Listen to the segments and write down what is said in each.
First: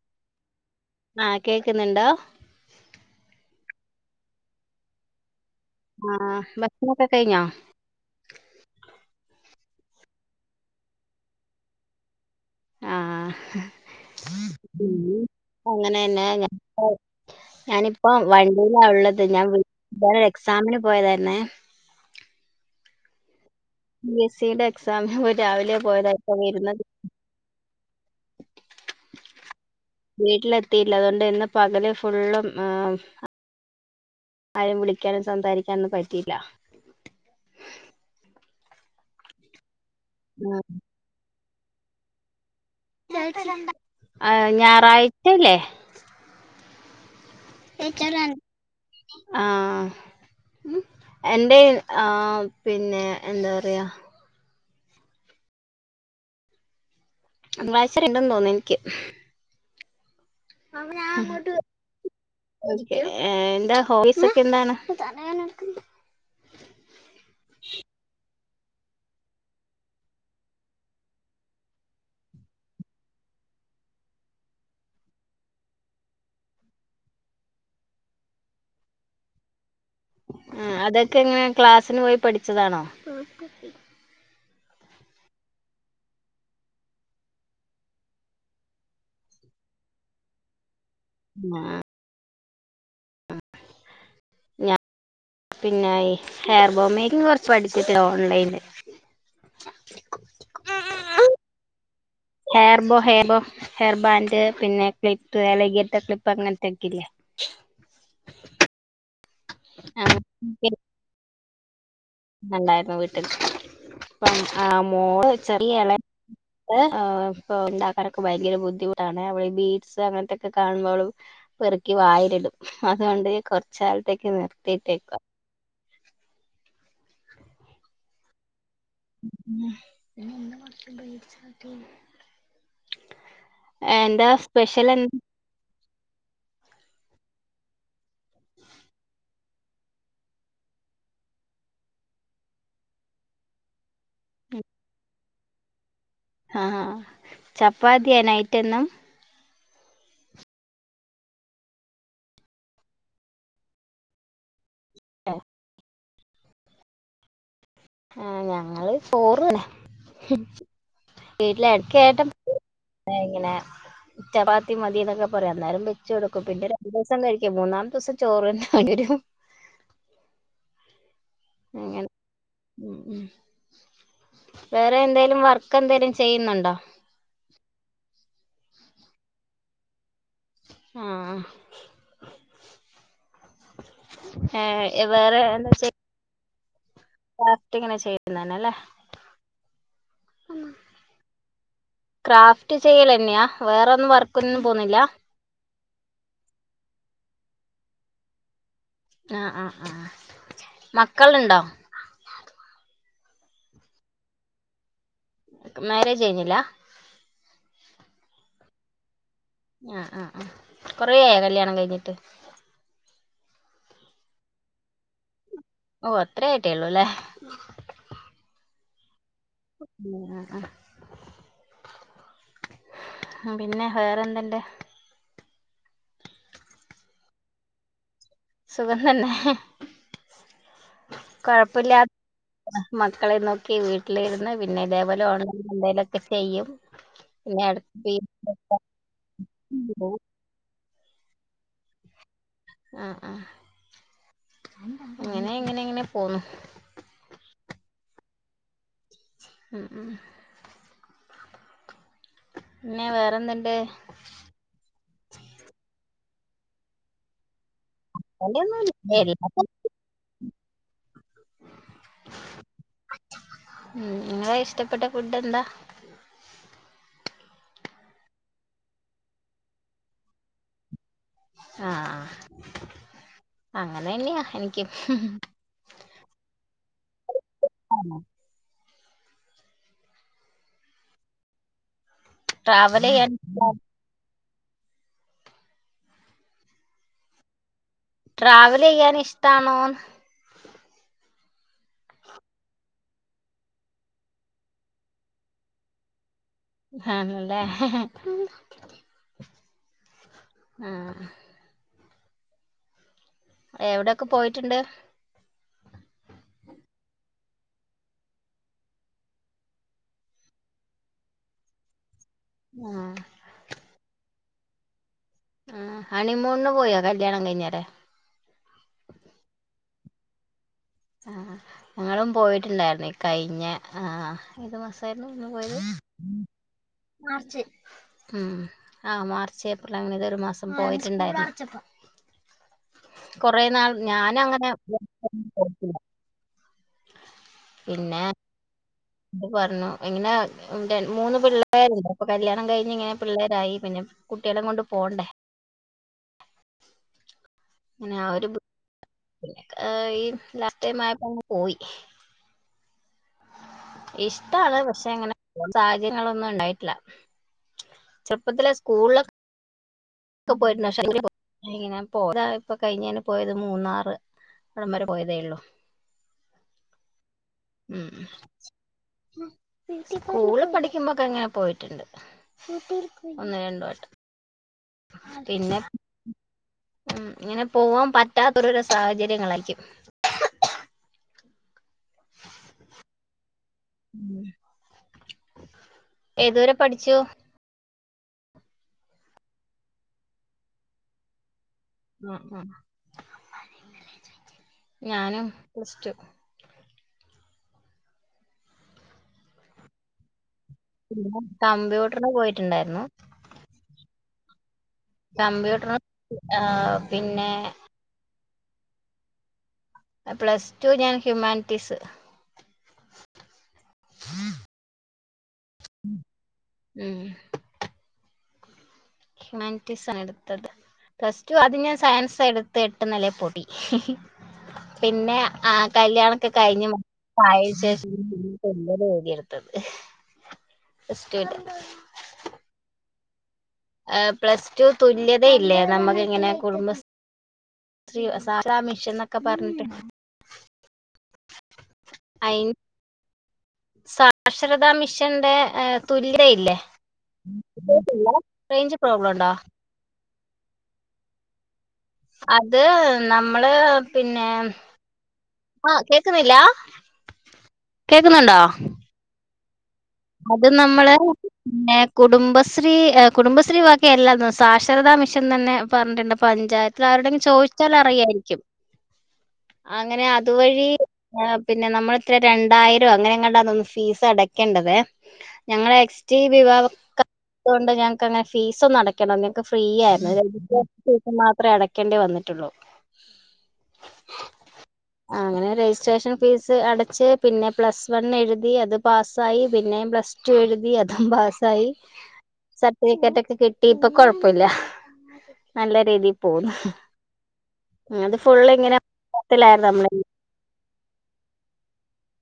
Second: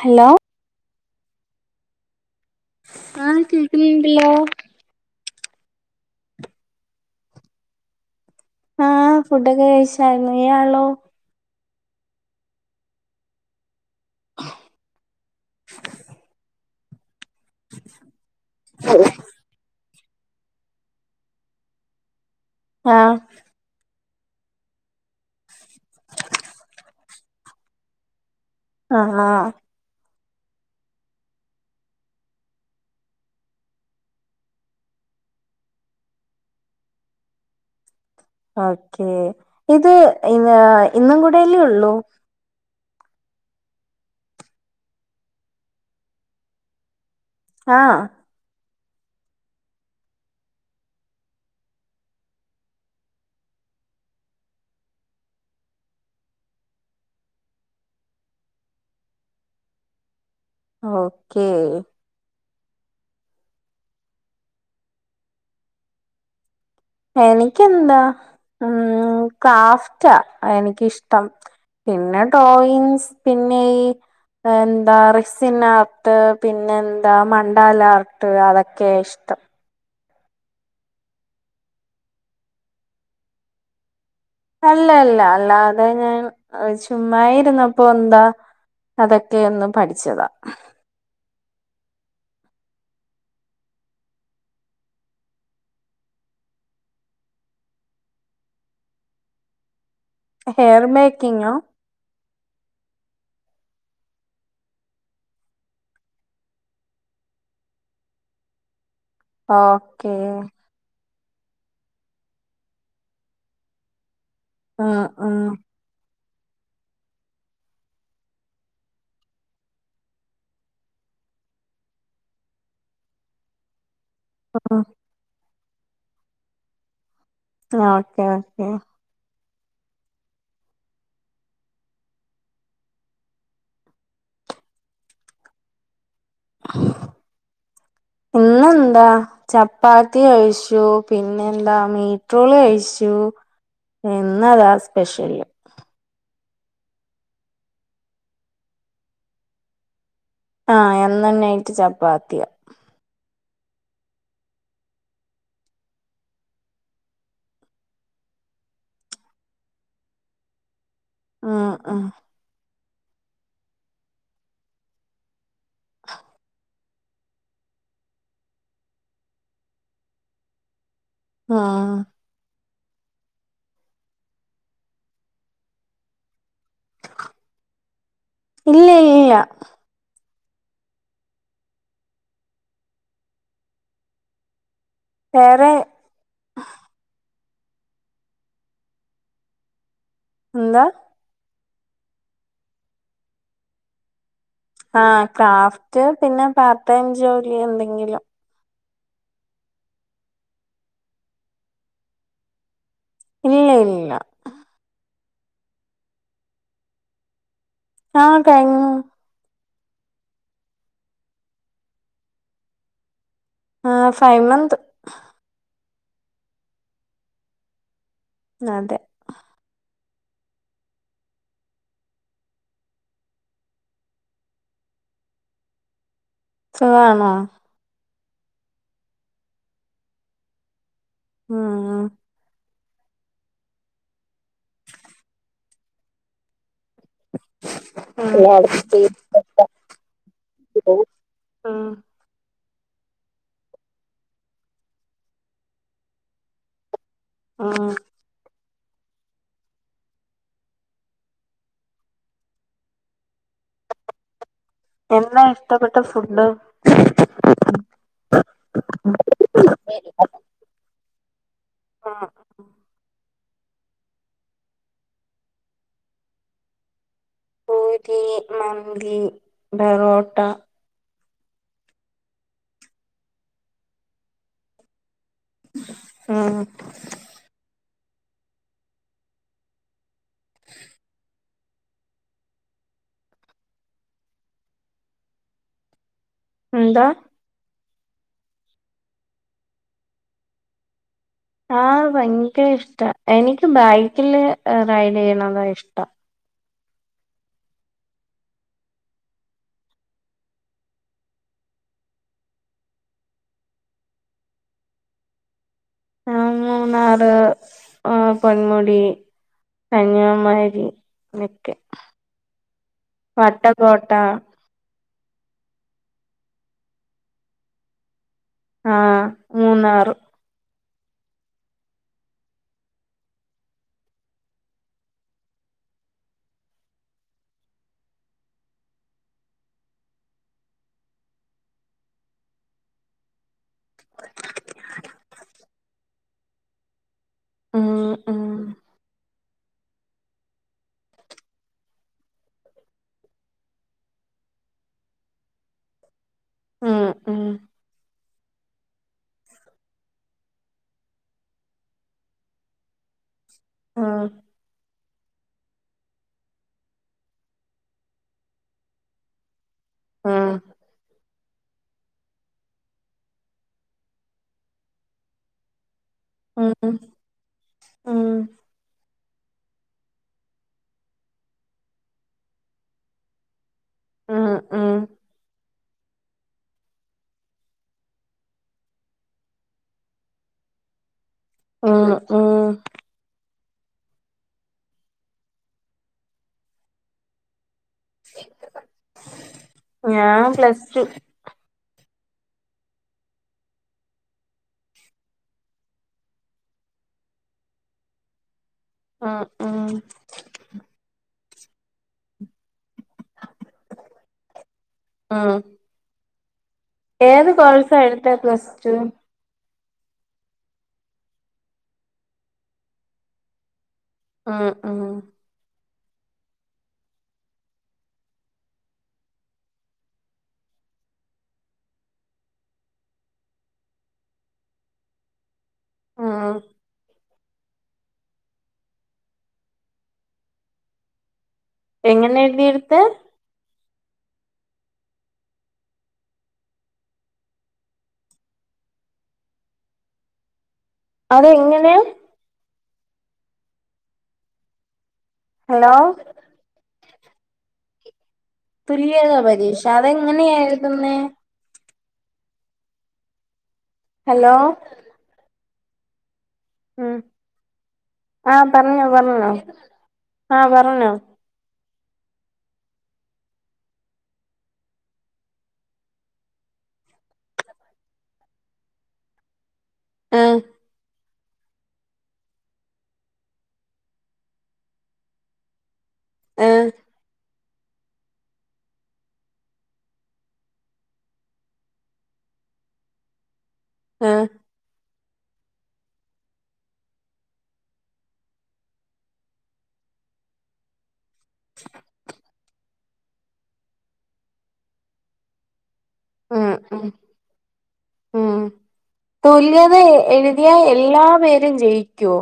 Hello ആഹ, കേക്കുന്നുണ്ടോ? ആഹ, കക്കുന്നുണ്ടല്ലോ. ആഹ ഭക്മുക്കെ കഴിഞ്ഞോ? ആഹ, ഫുഡൊക്കെ കഴിച്ചായിരുന്നു. ഈയ്യാളോ? ആഹ് അങ്ങനെന്നെ അങ്ങ ഞാനിപ്പോ വണ്ടിയിലാ ഉള്ളത് ഞാൻ എക്സാമിന് പോയതായിരുന്നേ ആഹ് ബി എസ് സുടെ എക്സാമി പോ രാവിലെ പോയത ഇപ്പോ വരുന്നത് ആഹ് ആഹ് വീട്ടിലെത്തിയില്ല, അതുകൊണ്ട് ഇന്ന് പകല് ഫുള്ളും ആഹ് ആരും വിളിക്കാനും സംസാരിക്കാനൊന്നും പറ്റിയില്ല ഓക്കേ ഇത് ഇന്ന് ആഹ് ഇന്നും കൂടെല്ലേ ഉള്ളൂ ആഹ് ഞായറാഴ്ചല്ലേ? ആഹ് ആഹ് ഉം എന്റെറെ ആഹ് പിന്നെ എന്താ പറയാ ങ്ങളായിച്ചരണ്ടെന്ന് തോന്നുന്നു എൻക്കി ഓക്കേ [unintelligible] എന്താ ഹോയ്സ് ഒക്കെ എന്താണ് എനക്ക് എന്താ ഉം ക്രാഫ്റ്റാ എനിക്കിഷ്ടം പിന്നെ ടോയിൻസ് പിന്നെ ഈ എന്താ റിസിൻ ആർട്ട് പിന്നെ എന്താ മണ്ടാൽ ആർട്ട് അതൊക്കെയ ഇഷ്ടം ഉം അതൊക്കെ എങ്ങനെ ക്ലാസ്സിന് പോയി പഠിച്ചതാണോ [unintelligible] അല്ലല്ല അല്ലാതെ ഞാൻ ചുമ്മാ ഇരുന്നപ്പോ എന്താ അതൊക്കെ ഇന്ന് പഠിച്ചതാ ആഹ് ഞാൻ പിന്നെ ഹെയർ ബോം മേക്കിങ് കുറച്ച് പഠിച്ചട്ടില്ലോ ഓൺലൈനില് ഹെയർ മേക്കിംഗോ hair bow hair bow hair band പിന്നെ ക്ലിപ്പ് ലകീത്തെ ക്ലിപ്പ് അങ്ങനത്തെ ഒക്കെ ഇല്ലേ ഓക്കേ ണ്ടായിരുന്നു വീട്ടില് ഇപ്പം ആ ആഹ് മോള് ആഹ് ചെറിയ എളേ ഏ ആ ഇപ്പ ഉണ്ടാക്കാനൊക്കെ ഭയങ്കര ബുദ്ധിമുട്ടാണ് അവിടെ ഈ ബീൻസ് അങ്ങനത്തെക്കെ കാണുമ്പോള് പെറുക്കി വായിലിടും അതുകൊണ്ട് കൊറച്ച് കാലത്തേക്ക് ആഹ് നിർത്തിട്ടേക്കു വാ [unintelligible] ഉം എന്താ സ്പെഷലെന്ത് ഇന്നെന്താ ചപ്പാത്തി കഴിച്ചു പിന്നെന്താ മീറ്റ്റോള് കഴിച്ചു ഇന്നതാ സ്പെഷ്യല് ഹാ ഹാ ആഹ് ചപ്പാത്തിയാ നൈറ്റ് ഇന്ന് ആഹ് എന്നും നൈറ്റ് ചപ്പാത്തിയാ ആഹ് ആ ഞങ്ങള് ചോറ് തിന്നാ ഹ് വീട്ടില് ഉം ഉം എടക്കായിട്ടും ഏഹ് എങ്ങനെ ചപ്പാത്തി മതീന്നൊക്കെ ഒരേന്നേരം വെച്ച് കൊടുക്കും പിന്നെ രണ്ട് ദിവസം കഴിക്കും മൂന്നാം ദിവസം ചോറ് തന്നെ വേണ്ടേരും ഹ് ഉം അങ്ങനെ ഉം ഉം വേറെ എന്തേലും വർ ഇക്കന്തേലും ചെയ്യുന്നുണ്ടോ ഇല്ലയില്ല ആഹ ഏ വേറെ എന്താച്ച ലാസ്റ്റിങ്ങനെ ചെയ്യുന്നേനേല്ലേ എന്താ ക്രാഫ്റ്റ് ചെയ്യലന്നെയാ വേറൊന്നും വർക്കൊന്നും പോവുന്നില്ലാ ആഹ് ക്രാഫ്റ്റ് പിന്നെ പാർട്ട് ടൈം ജോലി എന്തെങ്കിലും ആഹ് ആഹ് ആഹ് മക്കളിണ്ടോ ഇല്ല ഇല്ല ഇല്ല നിങ്ങക്ക് മാരേജ് കഴഞ്ഞില്ലാ ആഹ് കഴിഞ്ഞു ആഹ്ആഹ് ആഹ് കൊറെ ആയോ കല്യാണം കഴിഞ്ഞിട്ട് ആ ഫൈവ് മന്ത് ഓ അത്രേ ആയിട്ടേ ഉള്ളൂ അല്ലേ ന്നാഅതെ ഉം [inaudible] അ പിന്നെ വേറെന്ത്ണ്ട് സുഖാണോ സുഖം തന്നെ ഹ് കൊഴപ്പുല്ല ഉം മക്കളെ നോക്കി വീട്ടിലിരുന്ന് പിന്നെ ഇതേപോലെ ഓൺലൈൻ എന്തേ ലൊക്കെ ചെയ്യും എല്ലായിടത്തും [unintelligible] [unintelligible] ആ ആ ഇങ്ങനെ ഇങ്ങനെ ഇങ്ങനെ പോകുന്നു ഉം ഹ് ആ പിന്നെ വേറെന്ത്ണ്ട് എന്നാ ഇഷ്ടപ്പെട്ട ഫുഡ് [inaudible] അങ്ങിനെയൊന്നുല്ല എല്ലാ [inaudible] ആഹ് ഉം നിങ്ങളെ ഇഷ്ടപ്പെട്ട ഫുഡ് എന്താ പൂരി മന്തി ബെറോട്ട ആഹ് ആ ആ അങ്ങനെന്നെയാ എനിക്കും ഹും ഹും ആഹ് [inaudible] ട്രാവല് ചെയ്യാൻ. എന്താ ട്രാവല് ചെയ്യാൻ ഇഷ്ടാണോന്ന് ആഹ് ഭയങ്കര ഇഷ്ട എനിക്ക് ബൈക്കില് റൈഡ് ചെയ്യണതാ ഇഷ്ടം. ആണല്ലേ ഹ ഹ ആഹ് എവിടെയൊക്കെ പോയിട്ടുണ്ട്. ആ മൂന്നാറ് ആ പൊൻമുടി കന്യാകുമാരി നിക്കെ ആഹ് പാട്ട് കേട്ടാ ആ ഹണിമൂണ് പോയോ കല്യാണം കഴിഞ്ഞേ ടെ ആഹ് മൂന്നാറ്. ആഹ് ഞങ്ങളും പോയിട്ടുണ്ടായിരുന്നു കഴിഞ്ഞ ആഹ് ഏത് മാസായിരുന്നു നിങ്ങ പോയത് മാർച്ചിൽ. ഉം ആ മാർച്ച്, ഏപ്രിൽ അങ്ങനെതോഒരു മാസം പോയിട്ടുണ്ടായിരുന്നു കുറെ നാൾ ഞാൻ അങ്ങനെ ഉം പിന്നെ ഉം ഇത് പറഞ്ഞു ഇങ്ങനെ മൂന്ന് പിള്ളേരുണ്ട് അപ്പൊ കല്യാണം കഴിഞ്ഞ് ഇങ്ങനെ പിള്ളേരായി പിന്നെ കുട്ടികളെ കൊണ്ട് പോകണ്ടേ ഉം ഉം ആ ഒരു ബുദ്ധി ഈ ലാസ്റ്റ് ടൈം ആയപ്പോ അങ്ങ് പോയി ഉം ഇഷ്ടാണ് പക്ഷ പിന്നെഅങ്ങനെ സാഹചര്യങ്ങളൊന്നും ഉണ്ടായിട്ടില്ല. ചെറുപ്പത്തിലെ സ്കൂളില് ഉം [unintelligible] ഇങ്ങനെ പോരാ ഇപ്പൊ കഴിഞ്ഞേന് പോയത് മൂന്നാറ് അവിടം വരെ പോയതേള്ളു. ഉം ഉം ഉം സ്കൂളിൽ പഠിക്കുമ്പോക്കെ ഇങ്ങനെ പോയിട്ടുണ്ട് ഒന്ന് രണ്ടു വട്ടം ഉം ഉം പിന്നെ ഇങ്ങനെ പോവാൻ പറ്റാത്തോരു സാഹചര്യങ്ങളായിരിക്കും. [unintelligible] ഉം ഏതുവരെ പഠിച്ചു. ഞാൻ പ്ലസ് ടു ന ന ഞാനും പ്ലസ് ടു ആഹ് ആഹ് പിന്നെ കമ്പ്യൂട്ടറിന് പോയിട്ടുണ്ടായിരുന്നു. ഉം കമ്പ്യൂട്ടർ ആഹ് ഏത് പിന്നെ കോഴ്സാ എടുത്ത പ്ലസ് ടു. പ്ലസ് ടു ഞാൻ ഹ്യൂമാനിറ്റീസ് ഉം മം ഉം ഹ്യൂമാനിറ്റീസ് ആ ണ്എടുത്തത് പ്ലസ് ടു അത് ഞാൻ സയൻസാ എടുത്ത് എട്ട് നില പൊട്ടി പിന്നെ ആ കല്യാണൊക്കെ ഉം കഴിഞ്ഞു പ്പായേന്ശേഷം എട്ത്തത് ഫസ്റ്റായിട്ട് എങ്ങനെ എഴുതി എടുത്തേ ഏഹ് പ്ലസ് ടു തുല്യതയില്ലേ നമ്മക്കിങ്ങനെ കുടുംമ്പസ് സ്രി സാധാമിഷൻന്നൊക്കെ പറഞ്ഞ്ട്ട്. അതെങ്ങനെ? അയ് സാക്ഷരതാ മിഷന്റെ ഹലോ ഏഹ് തുല്യതയില്ലേ? റേഞ്ച് പ്രോബ്ലം തുല്ല്യതാ ഉണ്ടോ പരീഷ അതെങ്ങനെഴ്ത്ന്നെ? അത് നമ്മള് പിന്നെ ഹലോ ആഹ് കേക്കുന്നില്ല? ഉം കേക്കുന്നുണ്ടോ ആഹ് പറഞ്ഞോ പറഞ്ഞോ. അത് ആഹ് പറഞ്ഞോ നമ്മള്. ന്നെ കുടുംബശ്രീ ഏഹ് കുടുംബശ്രീ ബാക്കിയെ എല്ലാര്ന്ന് സാക്ഷരതാ മിഷൻ തന്നെ പർഞ്ഞ്ട്ട്ണ്ട് പഞ്ചായ ത്താരോട്ക്കെ ചോയ്ച്ചാലറയായിരിക്കും അങ്ങനെ ആഹ് അതുവഴി. ആഹ് പിന്നെ നമ്മളെത്രെ രണ്ടായിരൊ അങ്ങനെങ്ങാണ്ടോ തോന്ന് ഫീസ് അടക്കേണ്ടതെ ഞങ്ങളെ എ ആഹ് റ്റീവിവാവ ക അതുകൊണ്ട് ഞങ് ക്കങ്ങനെ ഫീസ് ഒന്നും അടക്കണം ഞങ്ങക്ക് ഫ്രീ ആയിരുന്നു വിദ്യാത്ഥി ഫീസ് മാത്രേ അട ക്കേണ്ടി വന്നിട്ടുള്ളു. ആഹ്. ആഹ്. അങ്ങനെ രജിസ്ട്രേഷൻ ഫീസ് അടച്ച് പിന്നെ പ്ലസ് വൺ എഴുതി അത് പാസ്സായി. പിന്നേം പ്ലസ് ടു എഴുതി അതും പാസ്സായി. സർട്ടിഫിക്കറ്റൊക്കെ കിട്ടി ഇപ്പൊ കൊഴപ്പുല്ല നല്ല രീതി. ഉം പോന്ന് ഉം ങ്ങത് ഉം ഫുള്ള് ഇങ്ങനെ. [unintelligible] ഏഹ് എല്ലാ പേരും ജയിക്കോ?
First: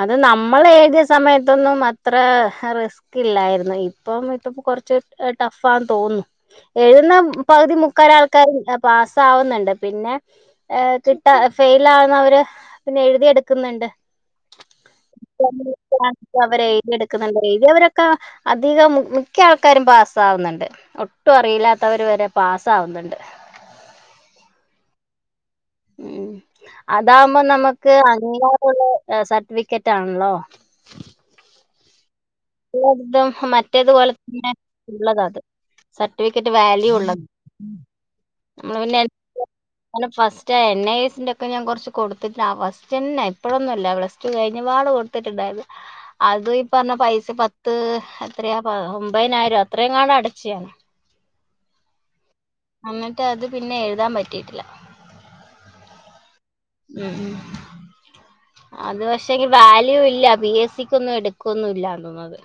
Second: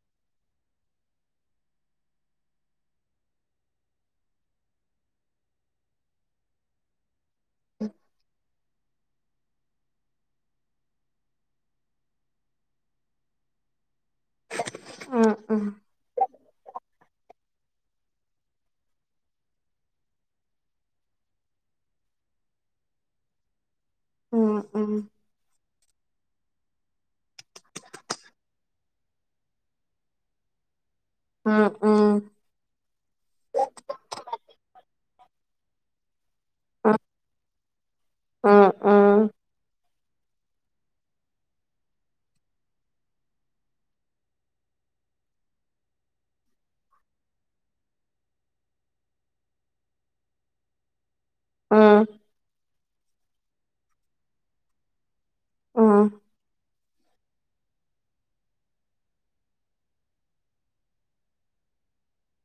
അത് നമ്മൾ എഴ്തിയ സമയത്തൊന്നും അത്ര ഹ് റിസ് ക്കില്ലായിര്ന്ന് ഇപ്പം ഇപ്പപ്പ കൊറച്ച് ഏഹ് ടഫാന്ന് തോന്ന്ന്നു എഴ്ത്ന്ന. പകുതി മുക്കാൽ ആൾക്കാരും എ പാസ്സാവ്ന്ന്ണ്ട് പിന്നെ. ഏഹ് കിട്ടാ ഫെെൽ ആവുന്നവര് പിന്നെ എഴ്തിയെട്ക്ക്‌ന്ന്ണ്ട്. ഉം ഉം [unintelligible] ക്ക വരെഴ്തിയെട്ക്ക്ന്ന്ണ്ട് എഴ്തിയവരൊക്കെ അധികം മ് മിക്ക ആൾക്കാരും പാസ്സാവുന്നുണ്ട്. ഒട്ടും അറിയില്ലാത്തവര് വരെ പാസാവ്ന്ന്ണ്ട്. ഉം ഉം. ഉം അതാവുമ്പോ നമക്ക് അങ്ങീകാരുള്ള ഏഹ് സർട്ടിഫിക്കറ്റാണല്ലോ. ഉം ഉം. [unintelligible] തും മറ്റേത്പോലെ തന്നെ ഉള്ളതാത് സർട്ടിഫിക്കറ്റ് ഉം വാല്യൂള്ളത്. ഉം നമ്മള് പിന്നെ. ഉം [unintelligible] അങ്ങനെ ഫസ്റ്റാ എൻ ഐ എസിന്റെ ഒക്കെ ഞാൻ കൊർച്ച് കൊട്ത്തിട്ട് ആ ഫസ്റ്റെന്നെ ഇപ്പഴൊന്നും അല്ല പ്ലസ്. റ്റു കൈഞ്ഞ പാടെ കൊട്ത്ത്ട്ട്ണ്ടായിര്ന്ന്. അത് ഇപ്പർഞ്ഞ പൈസ പത്ത് എത്രയാ പ ഒമ്പഹ്നായിരൊ അത്രയെങ്ങാണ്ടൊ അടച്ച് ഞാന് ആഹ് എന്നിട്ട് അത് പിന്നെ എഴ്താൻ പറ്റീട്ടില്ല. ആഹ് ഉം ഉം അത് പഷേ ഇ വാല്യൂ ഇല്ല പി എസ് സിക്കൊന്നും എട്ക്കൊന്നും ഇല്ലാന്ന് തോന്ന്.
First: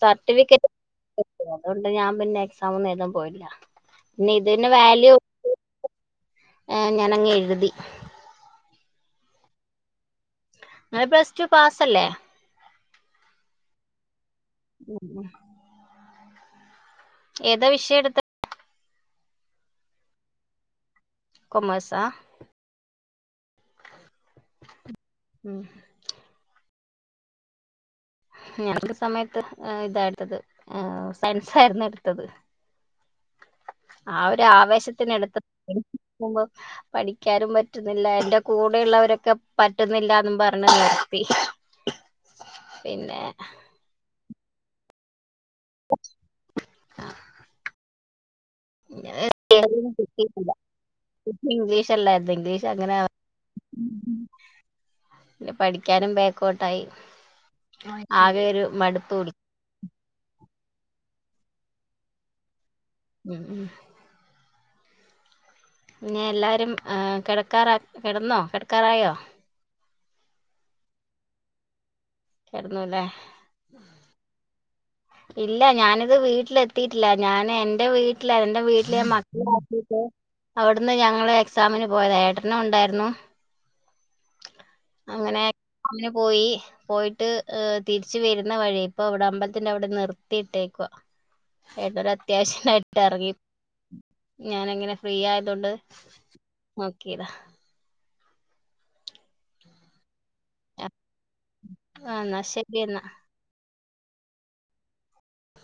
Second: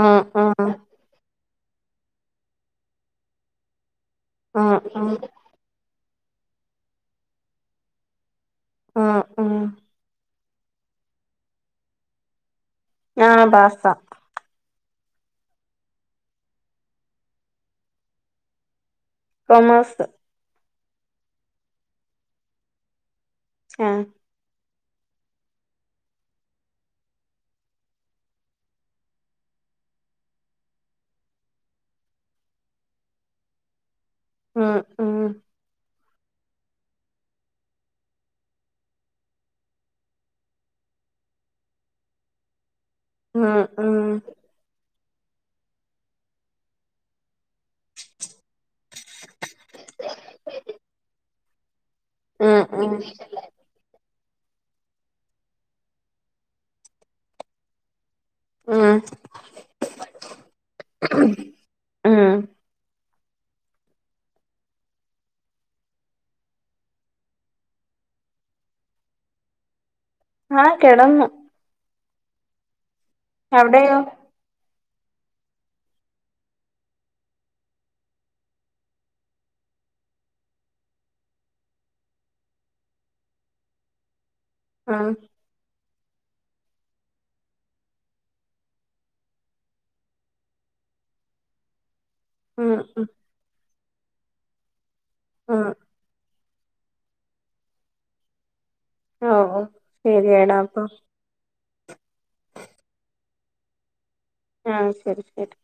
ഉം ഉം സർട്ടിഫിക്കറ്റ് [inaudible] അതുകൊണ്ട് ഞാൻ പിന്നെ എക്സാമൊന്നും എഴ്താൻ പോയില്ല. നെ ഇതിന്റെ ഉം ഉം വാല്യു. ഏഹ് ഞാനങ്ങ് എഴ്തി. ആഹ് ആഹ് ങ്ങള് പ്ലസ് ടു പാസല്ലേ? ആഹ് പാസ. ഉം ഉം ഏതാ വിഷയെട്ത്തെ? കോമേഴ്സ് കൊമേഴ്സാ ആഹ് ഉംമ് ഞാ [unintelligible] സമയത്ത് ഏഹ് ഇതാട്ത്തത് സയൻസായിരുന്നു എട്ത്തത് ആ ഉം ഉം ഒരാവേശത്തിനെടുത്ത [inaudible] പഠിക്കാനും പറ്റുന്നില്ല എന്റെ കൂടെയുള്ളവരൊക്കെ പറ്റുന്നില്ലാന്നും പറഞ്ഞ് നിർത്തി. പിന്നേ ആഹ് [inaudible] [unintelligible] ഇംഗ്ലീഷല്ലായിരുന്നു ഉം ഉം ഇംഗ്ലീഷങ്ങനെ [unintelligible] പിന്നെ പഠിക്കാനും ബേക്കോട്ടായി ആകെയൊരു മടുപ്പ് കുടി [unintelligible] മ്മ്ഹ് മ്മ്ഹ് പിന്നെയെല്ലാരും ആ കെടക്കാറാ കെടന്നോ കെടക്കാറായോ? ആഹ് കെടന്ന് കെടന്നൂലെ അവിടെയോ [inaudible] ഇല്ല ഞാനിത് വീട്ടിലെത്തിയിട്ടില്ല ഞാനെന്റെ വീട്ടിലാ എന്റെ വീട്ടില് മക്കളാക്കീട്ട് അവ്ട്ന്ന് ഞങ്ങളെക്സാമിന് പോയതാ ഏട്ടനുണ്ടായിര് ന്നു ഉം അങ്ങനെ [unintelligible] മിന് പോയി പോയിട്ട് ട്ട് ഏഹ് തിരിച്ച് വരുന്ന വഴി ഇപ്പവ്ടെ അമ്പലത്തിന്റവ്ടെ നിർത്തിയിട്ടേക്കുവ ഉം ഉം ഏട്ടൊരത്യാവശ്യായിട്ട്റങ്ങി ഞാനങ്ങനെ ഫ്രീയായതോണ്ട് ഉം നോക്കീതാ ഒ ഓ ശെരിയടാ അപ്പം ആഹ് ന്നാ ശര്യേന്നാ ആഹ് ശരിശരി